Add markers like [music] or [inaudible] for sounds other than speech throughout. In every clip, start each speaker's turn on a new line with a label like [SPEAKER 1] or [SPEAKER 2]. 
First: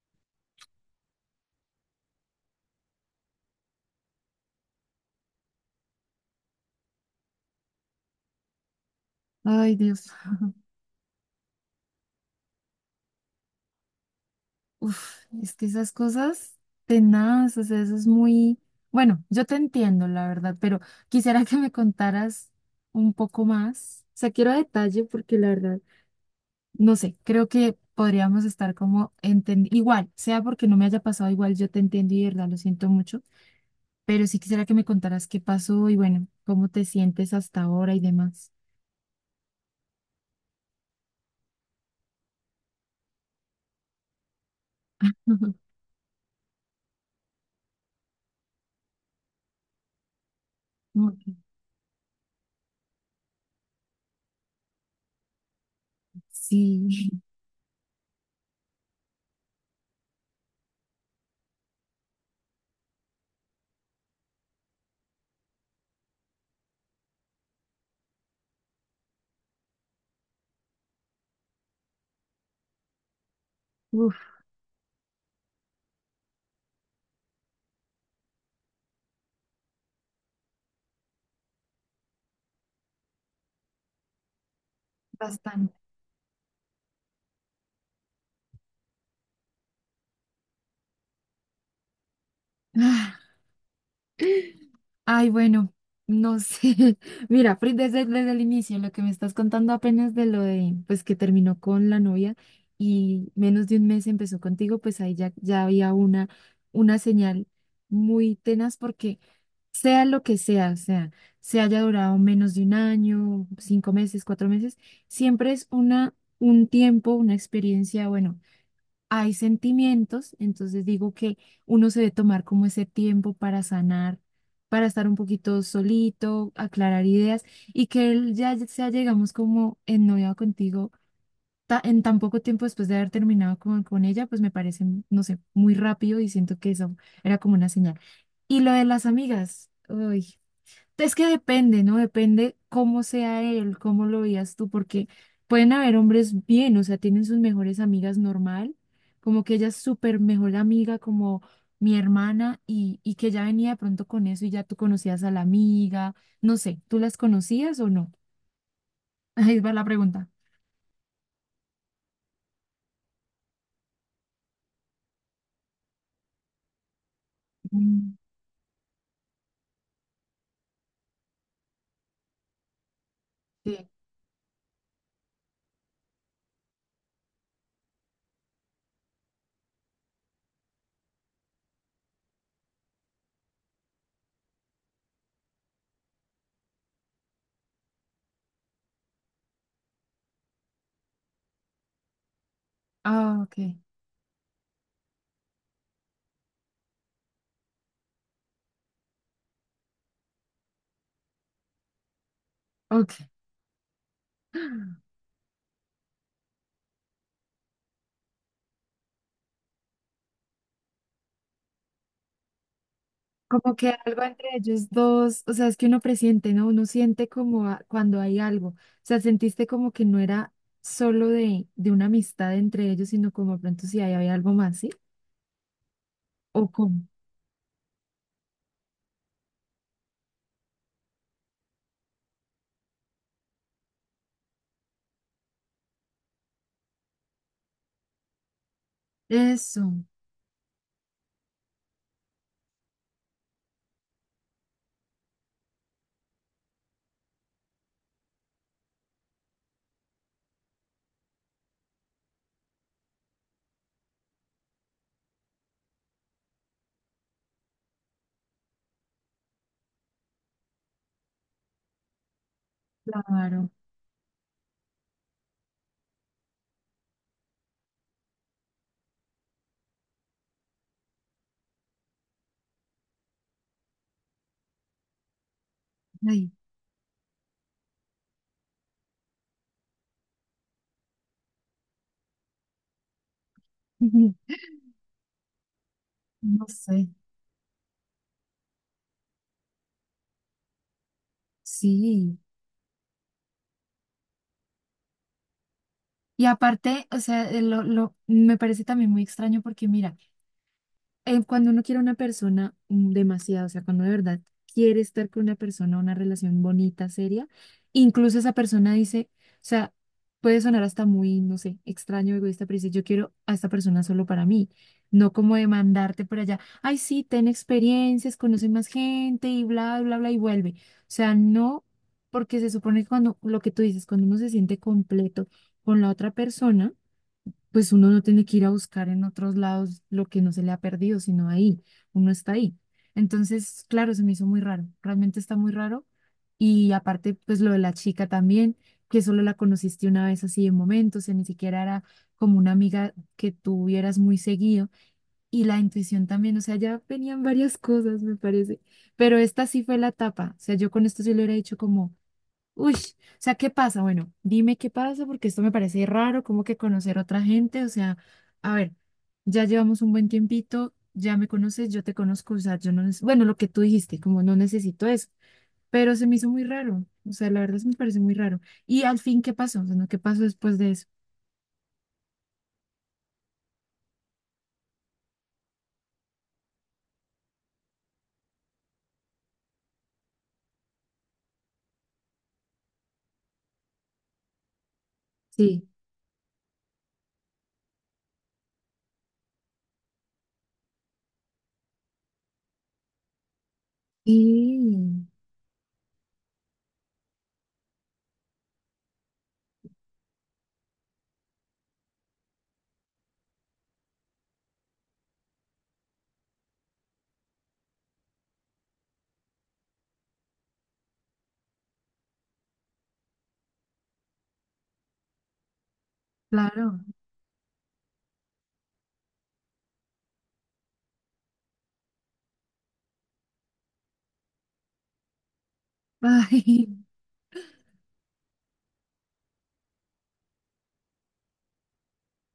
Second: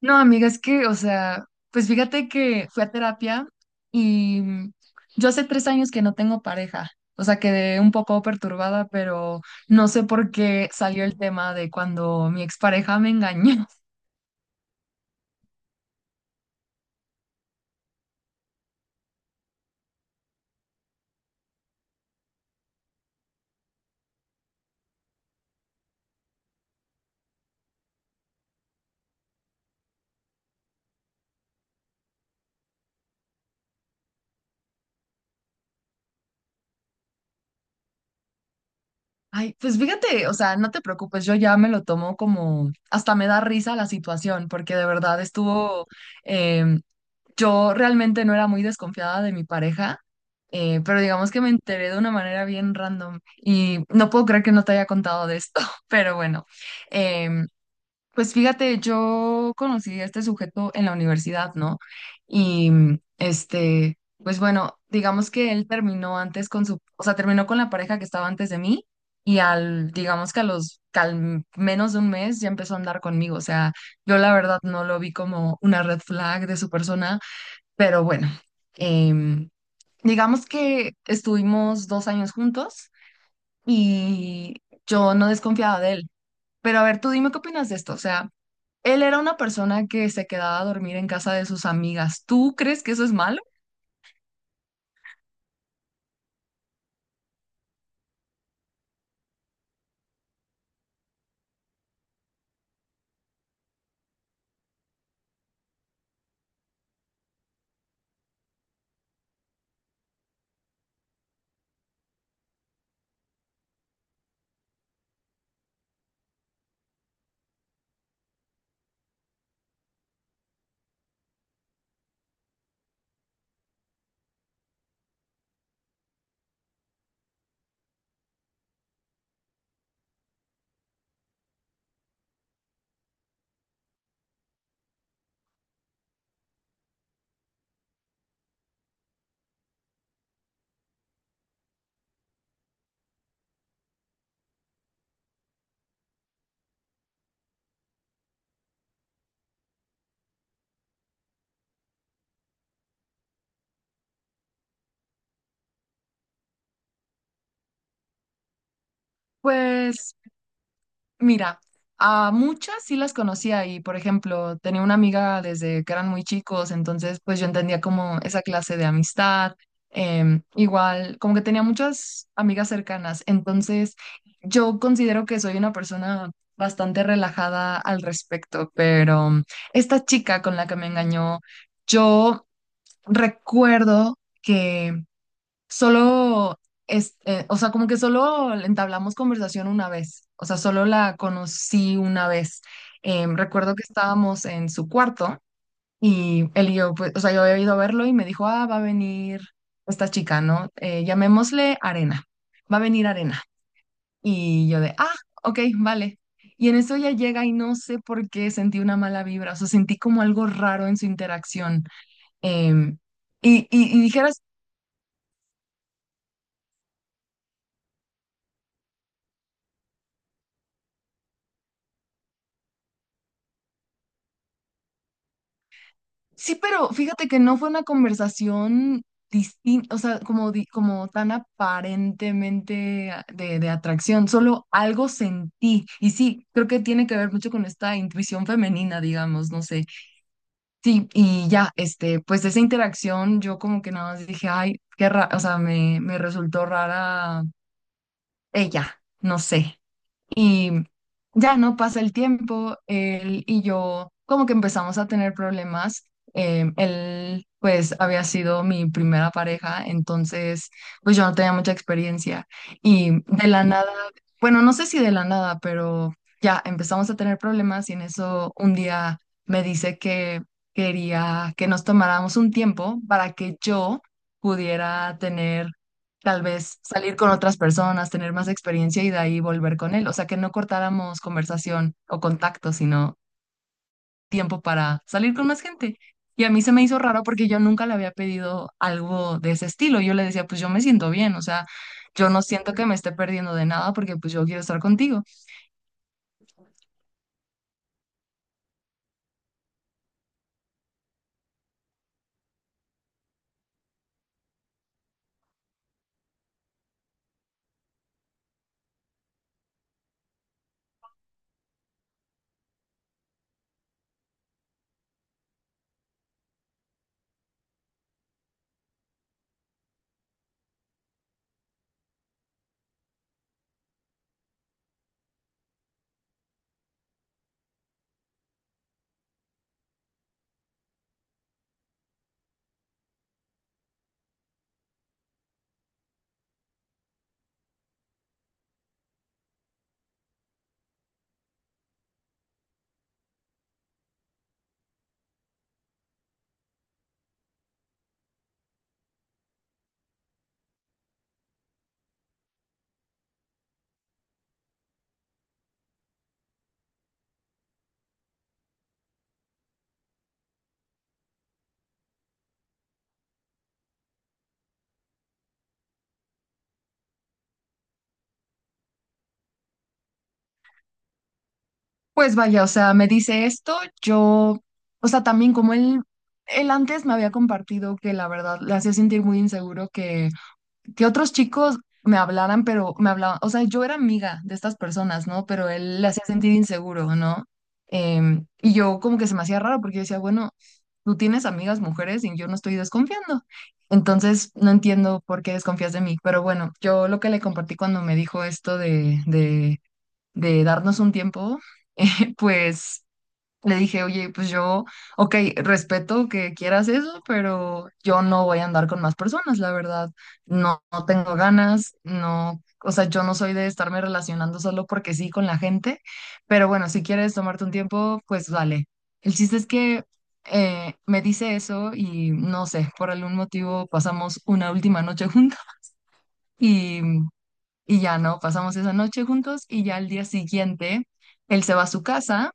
[SPEAKER 1] No, amiga, es que, o sea, pues fíjate que fui a terapia y yo hace 3 años que no tengo pareja. O sea, quedé un poco perturbada, pero
[SPEAKER 2] Ay,
[SPEAKER 1] no sé
[SPEAKER 2] Dios.
[SPEAKER 1] por
[SPEAKER 2] [laughs]
[SPEAKER 1] qué salió el tema de cuando mi expareja me engañó. [laughs]
[SPEAKER 2] Uf, es que esas cosas tenaz, o sea, eso es muy. Bueno, yo te entiendo, la verdad, pero quisiera que me contaras un poco más. O sea, quiero detalle porque la verdad, no sé, creo que podríamos estar como entendiendo. Igual, sea porque no me haya pasado igual, yo te entiendo y de verdad lo siento mucho, pero sí quisiera que me contaras qué pasó y bueno, cómo te sientes hasta ahora y demás.
[SPEAKER 1] Ay, pues fíjate, o sea, no te preocupes, yo ya me lo tomo como, hasta me da risa la situación, porque de verdad
[SPEAKER 2] [laughs]
[SPEAKER 1] estuvo. em, Yo realmente no era muy desconfiada de mi pareja, pero digamos que me
[SPEAKER 2] Ok.
[SPEAKER 1] enteré de una manera bien random y no puedo creer que no te haya contado de esto. [laughs] Pero bueno,
[SPEAKER 2] Sí,
[SPEAKER 1] em, pues fíjate, yo conocí a este sujeto en la universidad, ¿no? Y este, pues bueno, digamos que él terminó antes con su, o sea, terminó con la pareja que estaba antes de mí y al, digamos que a los, que al menos de un mes ya empezó a andar conmigo. O sea,
[SPEAKER 2] [laughs] uf,
[SPEAKER 1] yo la verdad no lo vi como una red flag de su persona, pero bueno, em, digamos que estuvimos 2 años juntos y yo no
[SPEAKER 2] bastante.
[SPEAKER 1] desconfiaba de él. Pero a ver, tú dime qué opinas de esto. O sea, él era una persona que se quedaba a dormir en casa de sus amigas. ¿Tú crees que eso es
[SPEAKER 2] [sighs]
[SPEAKER 1] malo?
[SPEAKER 2] Ay, bueno, no sé. [laughs] Mira, desde el inicio, lo que me estás contando apenas de lo de, pues que terminó con la novia y menos de un mes empezó contigo, pues ahí ya había una señal muy tenaz porque sea lo que sea, o sea, se haya durado menos de un año, cinco meses, cuatro meses, siempre es una, un tiempo, una experiencia, bueno hay sentimientos, entonces digo que uno se debe tomar como ese tiempo para sanar, para estar un poquito solito, aclarar ideas y que él ya sea, llegamos como ennoviado contigo en tan poco tiempo después de haber terminado con ella, pues me parece, no sé, muy rápido y siento que eso era como una señal. Y lo de las amigas, uy, es que depende, ¿no? Depende cómo sea él, cómo lo veas tú, porque pueden haber hombres bien, o sea, tienen sus mejores amigas normal, como que ella es súper mejor amiga, como mi hermana, y que ya venía de pronto con eso y ya tú conocías a la amiga, no sé, ¿tú las conocías o no? [laughs] Ahí va la
[SPEAKER 1] Pues
[SPEAKER 2] pregunta.
[SPEAKER 1] mira, a muchas sí las conocía y, por ejemplo, tenía una amiga desde que eran muy chicos, entonces pues yo entendía
[SPEAKER 2] Mm.
[SPEAKER 1] como esa clase de amistad. Igual, como que tenía muchas amigas cercanas,
[SPEAKER 2] Sí.
[SPEAKER 1] entonces yo considero que soy una persona bastante relajada al respecto. Pero esta chica con la que me engañó, yo recuerdo que solo es, o sea, como que solo entablamos conversación una vez, o sea, solo la conocí una vez.
[SPEAKER 2] Ah, ok,
[SPEAKER 1] Recuerdo que estábamos en su cuarto y él y yo, pues, o sea, yo había ido a verlo y me dijo, ah, va a venir esta chica, ¿no? Llamémosle Arena, va a venir
[SPEAKER 2] ok.
[SPEAKER 1] Arena. Y yo de, ah, ok, vale. Y en eso ella llega y no sé por qué sentí una mala vibra, o sea, sentí como algo raro en su interacción. Em, y,
[SPEAKER 2] Como que
[SPEAKER 1] y, y
[SPEAKER 2] algo
[SPEAKER 1] dijeras.
[SPEAKER 2] entre ellos dos, o sea, es que uno presiente, ¿no? Uno siente como cuando hay algo, o sea, sentiste como que no era solo de una amistad entre ellos, sino como de pronto si ahí había algo más, ¿sí?
[SPEAKER 1] Sí,
[SPEAKER 2] ¿O
[SPEAKER 1] pero
[SPEAKER 2] cómo?
[SPEAKER 1] fíjate que no fue una conversación distinta, o sea, como, como tan aparentemente de, atracción, solo algo sentí. Y sí, creo que tiene que ver mucho con esta intuición femenina, digamos, no sé.
[SPEAKER 2] Eso,
[SPEAKER 1] Sí, y ya, este, pues esa interacción yo como que nada más dije, ay, qué raro, o sea, me resultó rara ella, no sé. Y ya no pasa el tiempo, él y yo como que empezamos a tener problemas. Él pues había sido mi primera pareja, entonces pues yo no tenía mucha experiencia. Y de la
[SPEAKER 2] claro,
[SPEAKER 1] nada, bueno, no sé si de la nada, pero ya empezamos a tener problemas y en eso un día me dice que quería que nos tomáramos un tiempo para que yo pudiera tener, tal
[SPEAKER 2] ay,
[SPEAKER 1] vez salir con otras personas, tener más experiencia y de ahí volver con él. O sea, que no cortáramos conversación o contacto, sino
[SPEAKER 2] [laughs]
[SPEAKER 1] tiempo para salir con más gente. Y a mí
[SPEAKER 2] no
[SPEAKER 1] se me hizo
[SPEAKER 2] sé,
[SPEAKER 1] raro porque yo nunca le había pedido algo de ese estilo. Yo le decía, pues yo me siento bien, o sea, yo
[SPEAKER 2] sí.
[SPEAKER 1] no siento que me esté perdiendo de nada porque pues yo quiero estar contigo.
[SPEAKER 2] Y aparte, o sea, me parece también muy extraño porque mira, cuando uno quiere a una persona demasiado, o sea, cuando de verdad quiere estar con una persona, una relación bonita, seria, incluso esa persona dice, o sea, puede sonar hasta muy, no sé, extraño, egoísta, pero dice, yo quiero a esta persona solo para mí, no como demandarte por allá, ay, sí, ten experiencias, conoce más gente y bla, bla, bla, y vuelve. O sea, no, porque se supone que cuando, lo que tú dices, cuando uno se siente completo con la otra persona, pues uno no tiene que ir a buscar en otros lados lo que no se le ha perdido, sino ahí, uno está ahí. Entonces, claro, se me hizo muy raro, realmente está muy raro. Y aparte, pues lo de la chica también, que solo la conociste una vez así de momento, o sea, ni siquiera era como una amiga que tuvieras muy seguido. Y la intuición también, o sea, ya venían varias cosas, me parece. Pero esta sí fue la tapa, o sea, yo con esto sí le hubiera dicho como. Uy, o sea, ¿qué pasa? Bueno, dime qué pasa porque esto me parece raro, como que conocer a otra gente, o sea, a ver, ya llevamos un buen tiempito, ya me conoces, yo te conozco, o sea, yo no, bueno, lo que tú dijiste, como no necesito eso, pero se me hizo muy raro, o sea, la verdad se me parece muy raro. Y al fin, ¿qué pasó? O sea, ¿no? ¿Qué pasó después de eso?
[SPEAKER 1] Pues vaya, o sea, me dice esto, yo, o sea, también como él antes me había compartido que la verdad le hacía sentir muy inseguro que otros chicos me hablaran, pero me hablaban, o sea, yo era amiga de estas personas, ¿no? Pero
[SPEAKER 2] Sí,
[SPEAKER 1] él le hacía sentir inseguro, ¿no? Y yo como que se me hacía raro porque yo decía, bueno, tú tienes amigas mujeres y yo no estoy desconfiando. Entonces, no
[SPEAKER 2] y
[SPEAKER 1] entiendo por qué desconfías de mí, pero bueno, yo lo que le compartí cuando me dijo esto de, darnos un tiempo, [laughs] pues le dije, oye, pues yo, ok, respeto que quieras eso, pero yo no voy a andar con más personas, la verdad. No, no tengo ganas, no, o sea, yo no soy de estarme relacionando solo porque sí con la gente, pero bueno,
[SPEAKER 2] claro,
[SPEAKER 1] si quieres tomarte un tiempo, pues vale. El chiste es que me dice eso y no sé, por algún motivo pasamos una última noche juntos [laughs]
[SPEAKER 2] ay,
[SPEAKER 1] y,
[SPEAKER 2] [laughs]
[SPEAKER 1] y ya no, pasamos esa noche juntos y ya al día siguiente él se va a su casa.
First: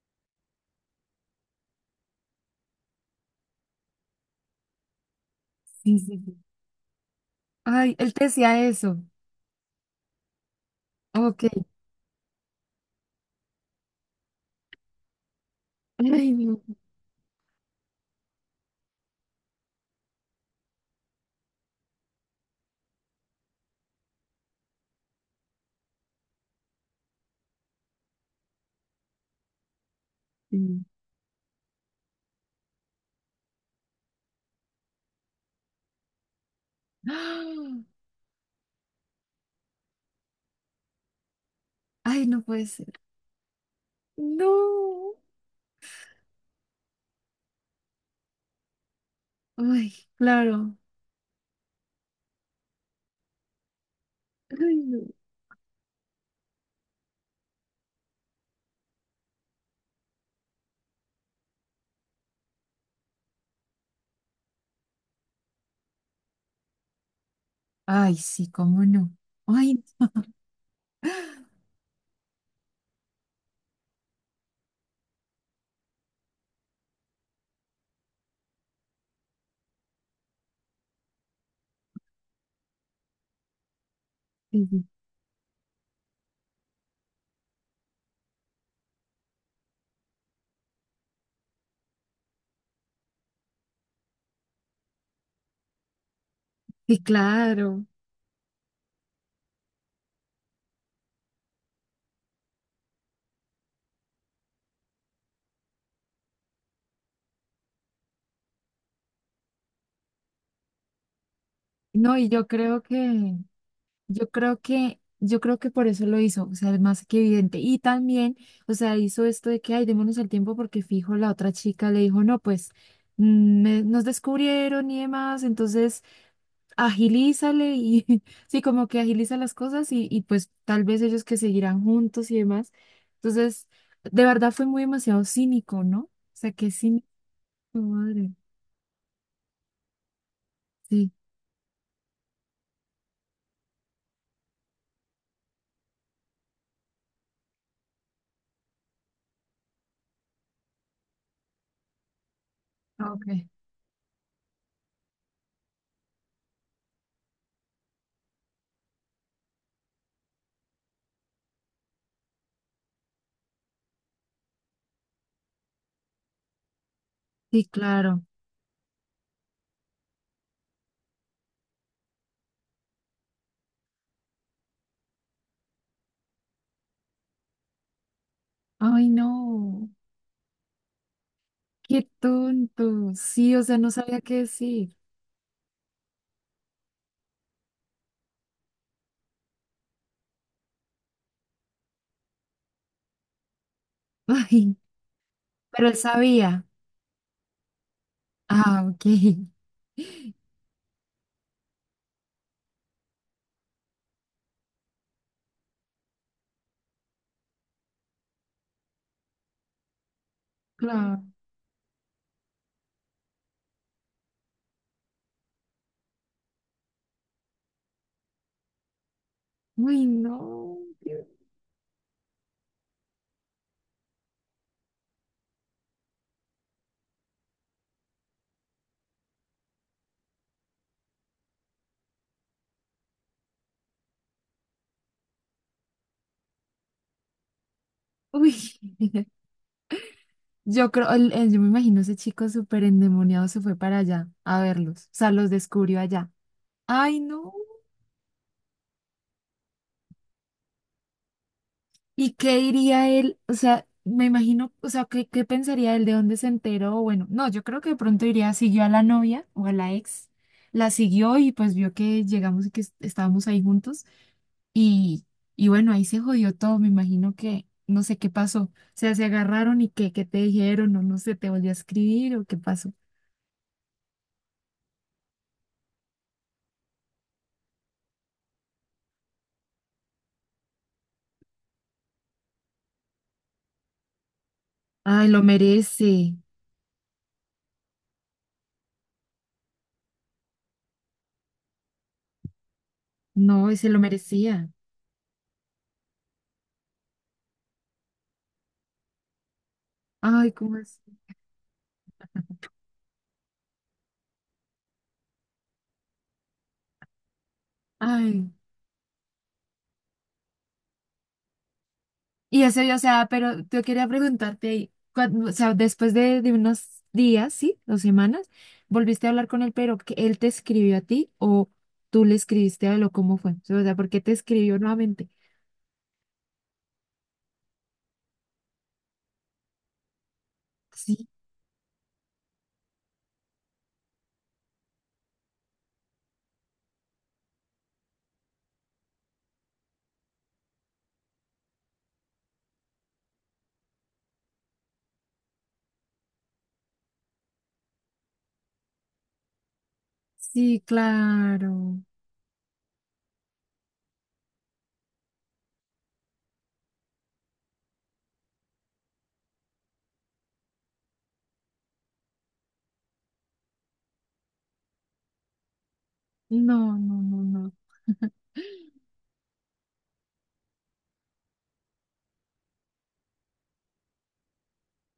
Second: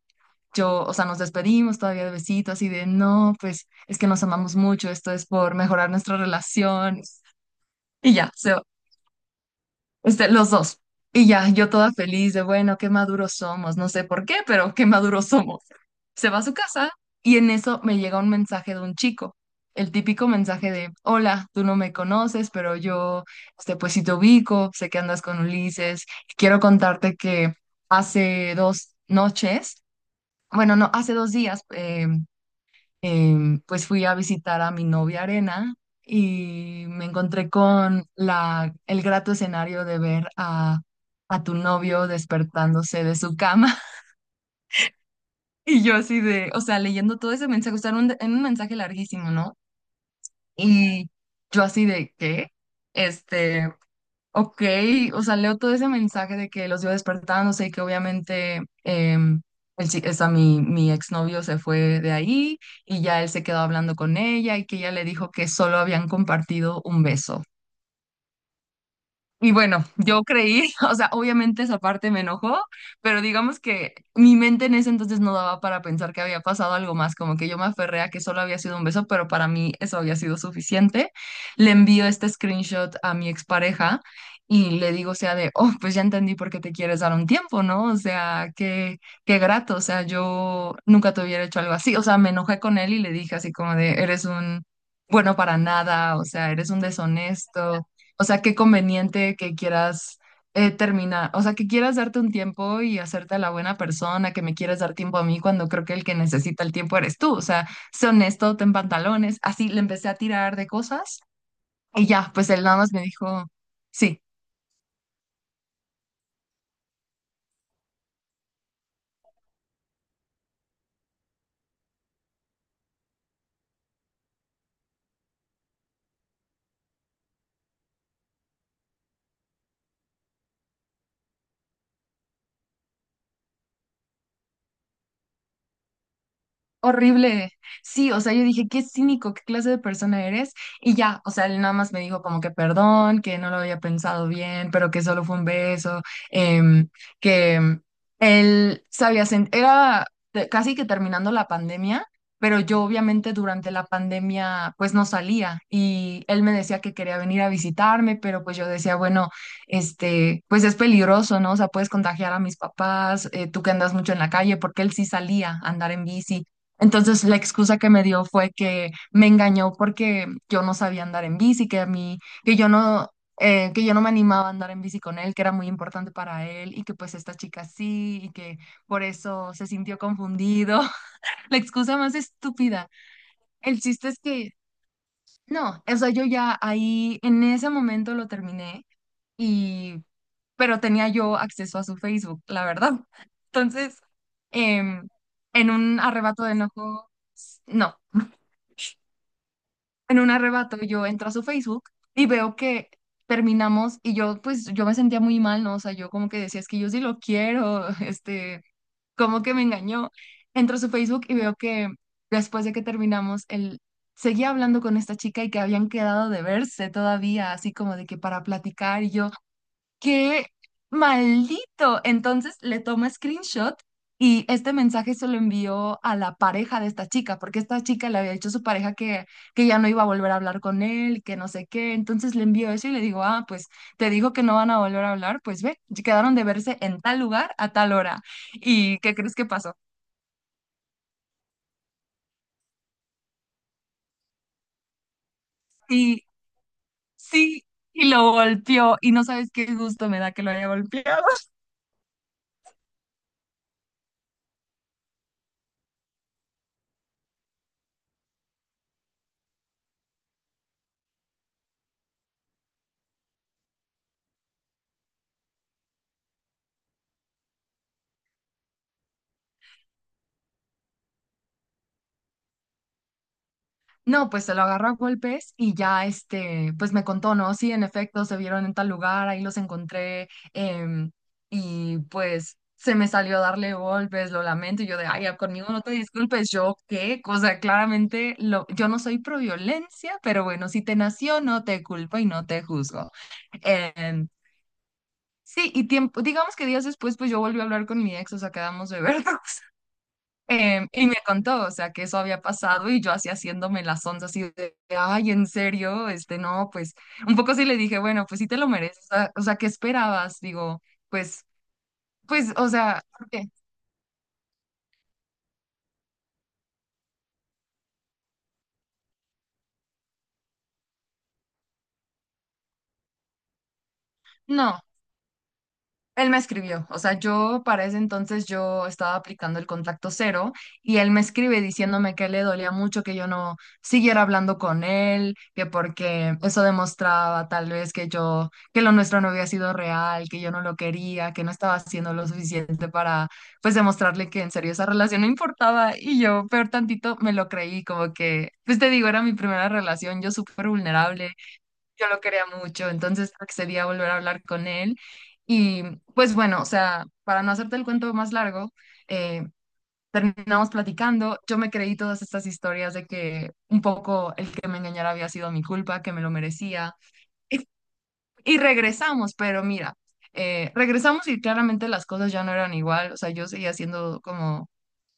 [SPEAKER 1] Yo, o sea, nos despedimos todavía de besitos así de, no, pues es que nos amamos mucho, esto es por mejorar
[SPEAKER 2] sí,
[SPEAKER 1] nuestra
[SPEAKER 2] sí, sí.
[SPEAKER 1] relación,
[SPEAKER 2] Ay, él
[SPEAKER 1] y
[SPEAKER 2] te
[SPEAKER 1] ya, se,
[SPEAKER 2] decía eso,
[SPEAKER 1] este, los dos. Y
[SPEAKER 2] ok.
[SPEAKER 1] ya, yo toda feliz de, bueno, qué maduros somos, no sé por qué, pero qué maduros somos. Se
[SPEAKER 2] Ay,
[SPEAKER 1] va a su
[SPEAKER 2] no,
[SPEAKER 1] casa y en eso me llega un mensaje de un chico, el típico mensaje de, hola, tú no me conoces, pero yo, este, pues sí te ubico, sé que andas con Ulises, quiero contarte que hace 2 noches, bueno,
[SPEAKER 2] sí.
[SPEAKER 1] no, hace 2 días, pues fui a visitar a mi novia Arena y me encontré
[SPEAKER 2] ¡Ah! [gasps]
[SPEAKER 1] con la, el grato escenario de ver a tu novio
[SPEAKER 2] Ay, no puede ser.
[SPEAKER 1] despertándose de su cama.
[SPEAKER 2] No.
[SPEAKER 1] [laughs] Y yo así de, o sea, leyendo todo ese mensaje, o sea, era un, mensaje larguísimo, ¿no?
[SPEAKER 2] Ay, claro.
[SPEAKER 1] Y yo así de, ¿qué? Este, ok,
[SPEAKER 2] Ay, no.
[SPEAKER 1] o sea, leo todo ese mensaje de que los iba despertando, sé que obviamente o sea, mi exnovio se fue de ahí y ya él se quedó hablando con ella y que ella le dijo que solo habían compartido un beso.
[SPEAKER 2] Ay, sí, cómo no.
[SPEAKER 1] Y
[SPEAKER 2] Ay,
[SPEAKER 1] bueno, yo creí, [laughs] o sea, obviamente esa parte me enojó, pero digamos que mi mente en ese entonces no daba para pensar que había pasado algo más, como que yo me aferré a que solo había sido un beso, pero para mí eso había sido suficiente. Le envío este screenshot a mi expareja
[SPEAKER 2] sí,
[SPEAKER 1] y
[SPEAKER 2] sí,
[SPEAKER 1] le digo, o sea, de, oh, pues ya entendí por qué te quieres dar un tiempo, ¿no? O sea, qué grato, o sea, yo nunca te hubiera hecho algo así, o sea, me enojé con él y le dije así como de, eres un bueno para nada, o sea, eres un
[SPEAKER 2] sí, claro.
[SPEAKER 1] deshonesto, o sea, qué conveniente que quieras terminar, o sea, que quieras darte un tiempo y hacerte la buena persona, que me quieres dar tiempo a mí cuando creo que el que necesita el tiempo eres tú. O sea, sé honesto, ten pantalones. Así le empecé a tirar de cosas y
[SPEAKER 2] No, y
[SPEAKER 1] ya,
[SPEAKER 2] yo
[SPEAKER 1] pues él nada
[SPEAKER 2] creo
[SPEAKER 1] más me
[SPEAKER 2] que,
[SPEAKER 1] dijo, sí.
[SPEAKER 2] yo creo que, yo creo que por eso lo hizo, o sea, es más que evidente. Y también, o sea, hizo esto de que, ay, démonos el tiempo porque fijo, la otra chica le dijo, no, pues nos descubrieron y demás, entonces agilízale y [laughs] sí, como que agiliza las cosas y pues tal vez ellos que seguirán juntos y demás. Entonces, de verdad fue muy demasiado cínico, ¿no? O sea, qué cínico,
[SPEAKER 1] Horrible. Sí, o
[SPEAKER 2] madre.
[SPEAKER 1] sea, yo dije, qué cínico, qué clase de persona eres. Y
[SPEAKER 2] Sí,
[SPEAKER 1] ya, o sea, él nada más me dijo como que perdón, que no lo había pensado bien, pero que solo fue un beso. em, que em, Él sabía, era casi que terminando la pandemia, pero yo obviamente
[SPEAKER 2] Ok.
[SPEAKER 1] durante la pandemia pues no salía y él me decía que quería venir a visitarme, pero pues yo decía, bueno, este, pues es peligroso, ¿no? O sea, puedes contagiar a mis papás, tú que andas mucho en la calle, porque él sí salía a andar en bici. Entonces la
[SPEAKER 2] Sí,
[SPEAKER 1] excusa que me
[SPEAKER 2] claro.
[SPEAKER 1] dio fue que me engañó porque yo no sabía andar en bici, que a mí, que yo no me animaba a andar en bici con él, que era muy importante para él y que pues esta chica sí y que por
[SPEAKER 2] Ay, no,
[SPEAKER 1] eso se sintió confundido. [laughs] La excusa
[SPEAKER 2] qué
[SPEAKER 1] más estúpida.
[SPEAKER 2] tonto. Sí, o sea,
[SPEAKER 1] El
[SPEAKER 2] no
[SPEAKER 1] chiste es
[SPEAKER 2] sabía qué
[SPEAKER 1] que
[SPEAKER 2] decir.
[SPEAKER 1] no, o sea, yo ya ahí en ese momento lo terminé y, pero tenía yo acceso a su Facebook, la verdad. [laughs] Entonces,
[SPEAKER 2] [laughs] Ay,
[SPEAKER 1] em, en
[SPEAKER 2] pero él
[SPEAKER 1] un arrebato de
[SPEAKER 2] sabía.
[SPEAKER 1] enojo, no.
[SPEAKER 2] Ah, ok.
[SPEAKER 1] En un arrebato yo entro a su Facebook y veo que terminamos y yo, pues yo me sentía muy mal, ¿no? O sea, yo como que decía, es que yo sí lo quiero, [laughs] este, como que me engañó. Entro a su Facebook
[SPEAKER 2] Claro.
[SPEAKER 1] y veo que después de que terminamos, él seguía hablando con esta chica y que habían quedado de verse todavía, así como de que para platicar, y yo,
[SPEAKER 2] Uy,
[SPEAKER 1] ¡qué
[SPEAKER 2] no.
[SPEAKER 1] maldito! Entonces le toma screenshot y este mensaje se lo envió a la pareja de esta chica, porque esta chica le había dicho a su pareja que ya no iba a volver a hablar con él, que no sé qué. Entonces le envió eso y le digo, ah, pues te digo que no van a volver a hablar, pues ve, ya quedaron de verse en tal lugar a tal hora.
[SPEAKER 2] Uy.
[SPEAKER 1] ¿Y qué crees
[SPEAKER 2] [laughs]
[SPEAKER 1] que pasó?
[SPEAKER 2] Yo creo, yo me imagino ese chico súper endemoniado se fue para allá a verlos, o sea, los descubrió
[SPEAKER 1] Y
[SPEAKER 2] allá. Ay, no.
[SPEAKER 1] sí, y lo golpeó y no sabes qué gusto me da que lo haya golpeado.
[SPEAKER 2] ¿Y qué diría él? O sea, me imagino, o sea, ¿qué pensaría él de dónde se enteró? Bueno, no, yo creo que de pronto iría, siguió a la novia o a la ex, la siguió y pues vio que llegamos y que estábamos ahí juntos y, y bueno, ahí se jodió todo, me imagino que no sé qué pasó. O sea, se agarraron y qué te dijeron o no sé, te volvió a escribir o qué pasó.
[SPEAKER 1] No, pues se lo agarró a golpes y ya, este, pues me contó, ¿no? Sí, en efecto, se vieron en tal lugar, ahí los encontré, em, y pues se me salió a darle golpes, lo lamento, y yo de, ay,
[SPEAKER 2] Ay,
[SPEAKER 1] ya,
[SPEAKER 2] lo
[SPEAKER 1] conmigo no te
[SPEAKER 2] merece.
[SPEAKER 1] disculpes, yo qué, o sea, claramente lo, yo no soy pro violencia, pero bueno, si te nació, no te culpo y no te juzgo.
[SPEAKER 2] No, y se lo
[SPEAKER 1] Em,
[SPEAKER 2] merecía.
[SPEAKER 1] sí, y tiempo, digamos que días después, pues yo volví a hablar con mi ex, o sea, quedamos de [laughs] vernos.
[SPEAKER 2] Ay, ¿cómo es?
[SPEAKER 1] Y me contó, o sea, que eso había pasado y yo así haciéndome las ondas así de, ay, en serio, este, no, pues, un poco sí le dije, bueno, pues sí
[SPEAKER 2] Ay.
[SPEAKER 1] te lo mereces, o sea, ¿qué esperabas? Digo, pues,
[SPEAKER 2] Y
[SPEAKER 1] o
[SPEAKER 2] eso yo, o
[SPEAKER 1] sea,
[SPEAKER 2] sea,
[SPEAKER 1] ¿por qué?
[SPEAKER 2] pero yo quería preguntarte, ahí, o sea, después de unos días, ¿sí? Dos semanas, ¿volviste a hablar con él, pero que él te escribió a ti o tú le escribiste a él o cómo fue? O sea, ¿por qué te escribió
[SPEAKER 1] No.
[SPEAKER 2] nuevamente?
[SPEAKER 1] Él me escribió, o sea, yo para ese entonces yo estaba aplicando el contacto cero y él me
[SPEAKER 2] Sí,
[SPEAKER 1] escribe diciéndome que le dolía mucho que yo no siguiera hablando con él, que porque eso demostraba tal vez, que lo nuestro no había sido real, que yo no lo quería, que no estaba haciendo lo suficiente para pues demostrarle que en serio esa relación no importaba y yo peor tantito me lo creí, como que, pues te digo, era mi primera relación, yo súper
[SPEAKER 2] sí,
[SPEAKER 1] vulnerable,
[SPEAKER 2] claro.
[SPEAKER 1] yo lo quería mucho, entonces accedí a volver a hablar con él. Y pues bueno, o sea, para no hacerte el cuento más largo, eh, terminamos platicando, yo me creí todas estas historias de que un poco el que me engañara había sido mi culpa, que me lo merecía.
[SPEAKER 2] No, no, no,
[SPEAKER 1] Y,
[SPEAKER 2] no. [laughs]
[SPEAKER 1] y regresamos, pero mira, regresamos y claramente las cosas ya no eran igual, o sea, yo seguía siendo como,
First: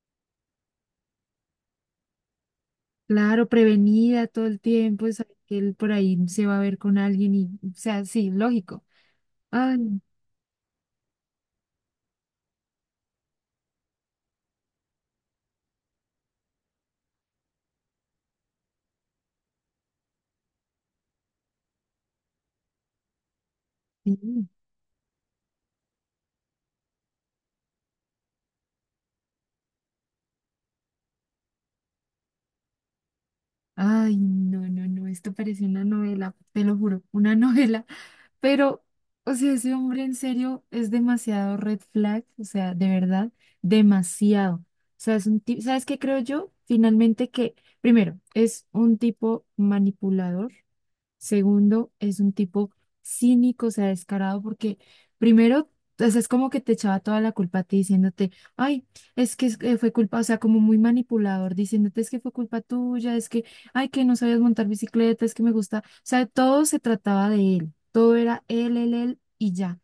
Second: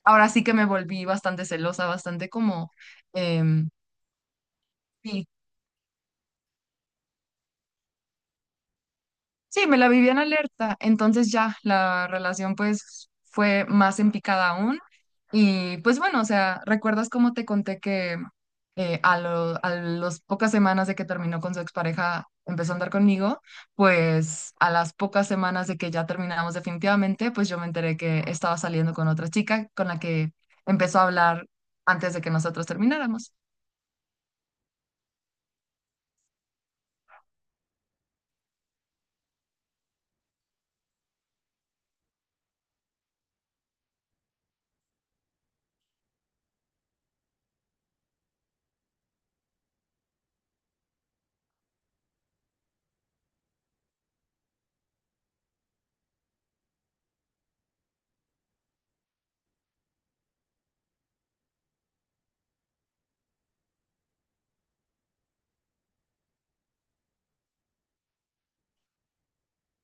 [SPEAKER 1] ahora sí que me volví bastante celosa, bastante como... Eh,
[SPEAKER 2] Claro, prevenida todo el tiempo, es que él por ahí se va a ver con alguien y, o sea, sí, lógico.
[SPEAKER 1] sí, me la
[SPEAKER 2] Ay,
[SPEAKER 1] viví en alerta, entonces ya la relación pues fue más en picada aún y pues bueno, o sea, ¿recuerdas cómo te conté que a las pocas semanas de que terminó con su expareja empezó a andar conmigo?
[SPEAKER 2] sí.
[SPEAKER 1] Pues a las pocas semanas de que ya terminamos definitivamente, pues yo me enteré que estaba saliendo con otra chica con la que empezó a hablar antes de que nosotros termináramos.
[SPEAKER 2] Ay, no, no, no, esto parece una novela, te lo juro, una [laughs] novela. Pero, o sea, ese hombre en serio es demasiado red flag, o sea, de verdad, demasiado. O sea, es un tipo, ¿sabes qué creo yo? Finalmente que, primero, es un tipo manipulador. Segundo, es un tipo cínico, o sea, descarado, porque primero, o sea, es como que te echaba toda la culpa a ti diciéndote, ay, es que fue culpa, o sea, como muy manipulador, diciéndote es que fue culpa tuya, es que, ay, que no sabías montar bicicleta, es que me gusta, o sea, todo se trataba de él, todo era él, él, él y ya.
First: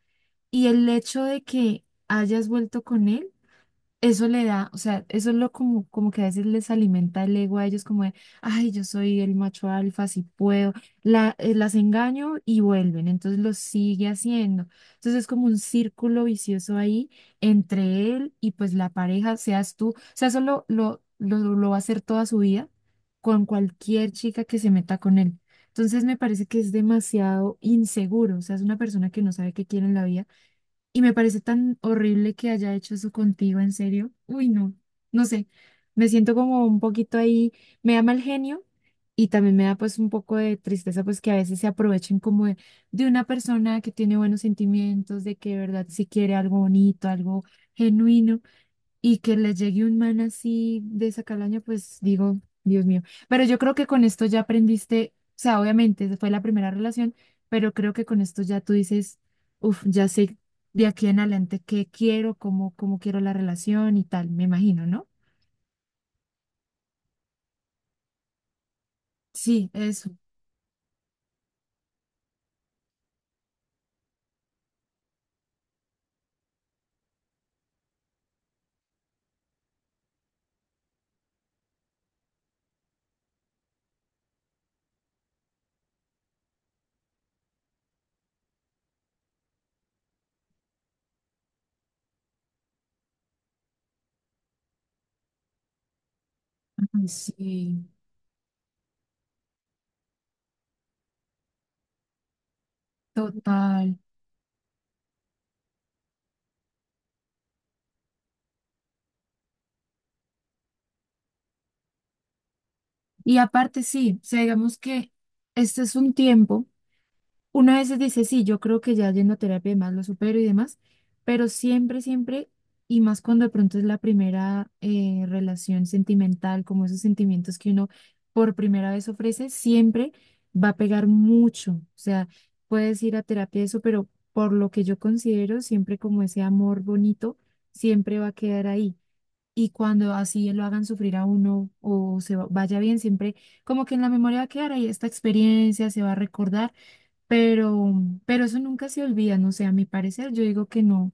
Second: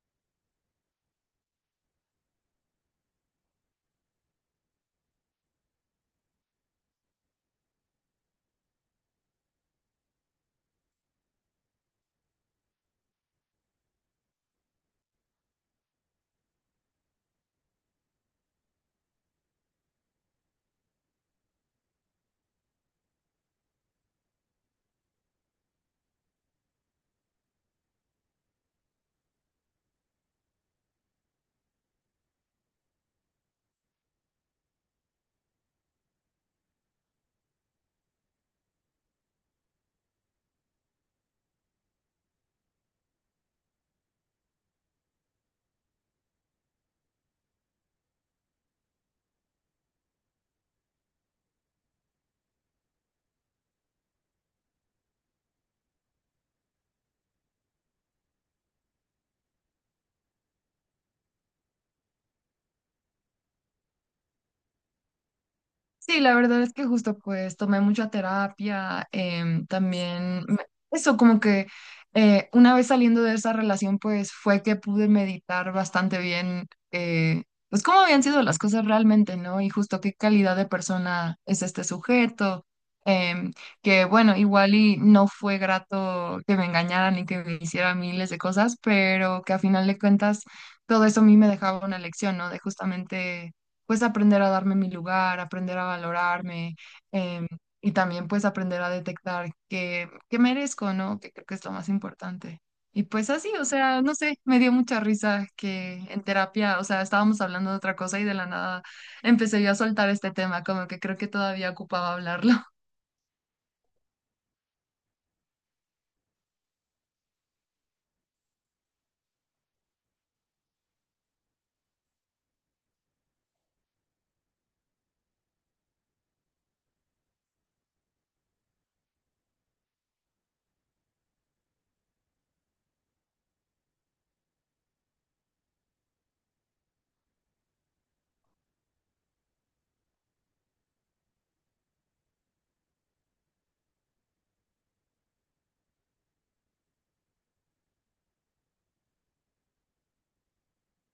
[SPEAKER 2] Y el hecho de que hayas vuelto con él eso le da, o sea, eso es lo como, como que a veces les alimenta el ego a ellos como de, ay, yo soy el macho alfa, si puedo, las engaño y vuelven, entonces lo sigue haciendo. Entonces es como un círculo vicioso ahí entre él y pues la pareja, seas tú, o sea, eso lo va a hacer toda su vida con cualquier chica que se meta con él. Entonces me parece que es demasiado inseguro, o sea, es una persona que no sabe qué quiere en la vida y me parece tan horrible que haya hecho eso contigo, en serio. Uy, no, no sé. Me siento como un poquito ahí, me da mal genio y también me da pues un poco de tristeza pues que a veces se aprovechen como de una persona que tiene buenos sentimientos, de que de verdad si quiere algo bonito, algo genuino y que les llegue un man así de esa calaña, pues digo, Dios mío. Pero yo creo que con esto ya aprendiste, o sea, obviamente esa fue la primera relación, pero creo que con esto ya tú dices, uff, ya sé de aquí en adelante qué quiero, cómo quiero la relación y tal, me imagino, ¿no?
[SPEAKER 1] Sí, la verdad es que justo pues tomé mucha terapia,
[SPEAKER 2] Sí, eso,
[SPEAKER 1] también eso como que una vez saliendo de esa relación pues fue que pude meditar bastante bien, pues cómo habían sido las cosas realmente, ¿no? Y justo qué calidad de persona es este sujeto, em, que bueno, igual y no fue grato que me engañaran y que me hicieran miles de cosas, pero que a final de cuentas todo eso a mí me dejaba una lección, ¿no? De justamente pues aprender a darme mi lugar, aprender a valorarme,
[SPEAKER 2] ay,
[SPEAKER 1] em,
[SPEAKER 2] sí,
[SPEAKER 1] y también pues aprender a detectar, que merezco, ¿no? Que creo que es lo más importante. Y pues así, o
[SPEAKER 2] total.
[SPEAKER 1] sea, no sé, me dio mucha risa que en terapia, o sea, estábamos hablando de otra cosa y de la nada empecé yo a soltar este tema, como que creo que todavía ocupaba hablarlo. [laughs]
[SPEAKER 2] Y aparte, sí, o sea, digamos que este es un tiempo. Una a veces dice, sí, yo creo que ya yendo a terapia y demás lo supero y demás, pero siempre, siempre, y más cuando de pronto es la primera relación sentimental, como esos sentimientos que uno por primera vez ofrece, siempre va a pegar mucho. O sea, puedes ir a terapia y eso, pero por lo que yo considero, siempre como ese amor bonito, siempre va a quedar ahí. Y cuando así lo hagan sufrir a uno o vaya bien, siempre como que en la memoria va a quedar ahí esta experiencia, se va a recordar, pero, pero eso nunca se olvida, no sé, a mi parecer, yo digo que no,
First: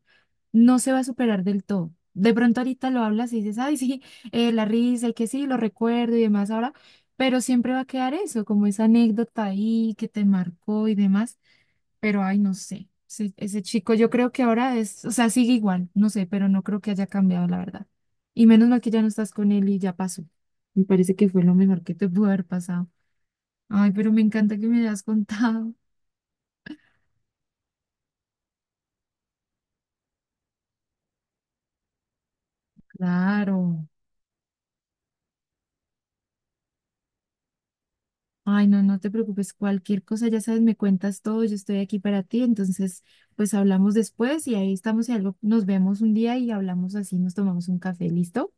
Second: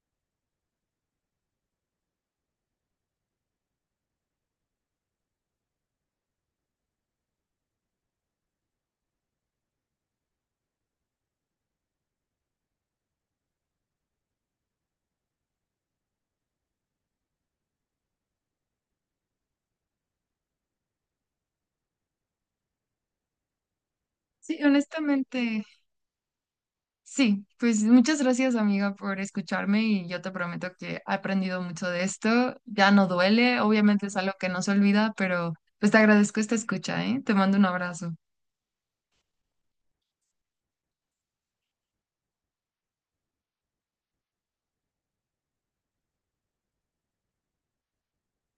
[SPEAKER 2] no se va a superar del todo. De pronto ahorita lo hablas y dices, ay, sí, la risa y que sí, lo recuerdo y demás ahora, pero siempre va a quedar eso, como esa anécdota ahí que te marcó y demás, pero ay, no sé, ese chico yo creo que ahora es, o sea, sigue igual, no sé, pero no creo que haya cambiado, la verdad. Y menos mal que ya no estás con él y ya pasó. Me parece que fue lo mejor que te pudo haber pasado. Ay, pero me encanta
[SPEAKER 1] Sí,
[SPEAKER 2] que me hayas [laughs]
[SPEAKER 1] honestamente,
[SPEAKER 2] contado.
[SPEAKER 1] sí, pues muchas gracias amiga por escucharme y yo te prometo que he aprendido mucho de esto. Ya no duele,
[SPEAKER 2] Claro.
[SPEAKER 1] obviamente es algo que no se olvida, pero pues te agradezco esta escucha, ¿eh? Te mando un abrazo.
[SPEAKER 2] Ay, no, no te preocupes, cualquier cosa, ya sabes, me cuentas todo, yo estoy aquí para ti, entonces, pues hablamos después y ahí estamos, y algo, nos vemos un día y hablamos así, nos tomamos un café, ¿listo?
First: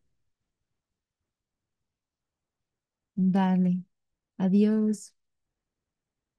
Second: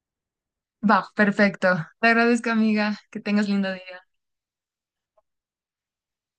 [SPEAKER 1] Va, perfecto. Te agradezco amiga, que tengas lindo
[SPEAKER 2] Dale,
[SPEAKER 1] día.
[SPEAKER 2] adiós.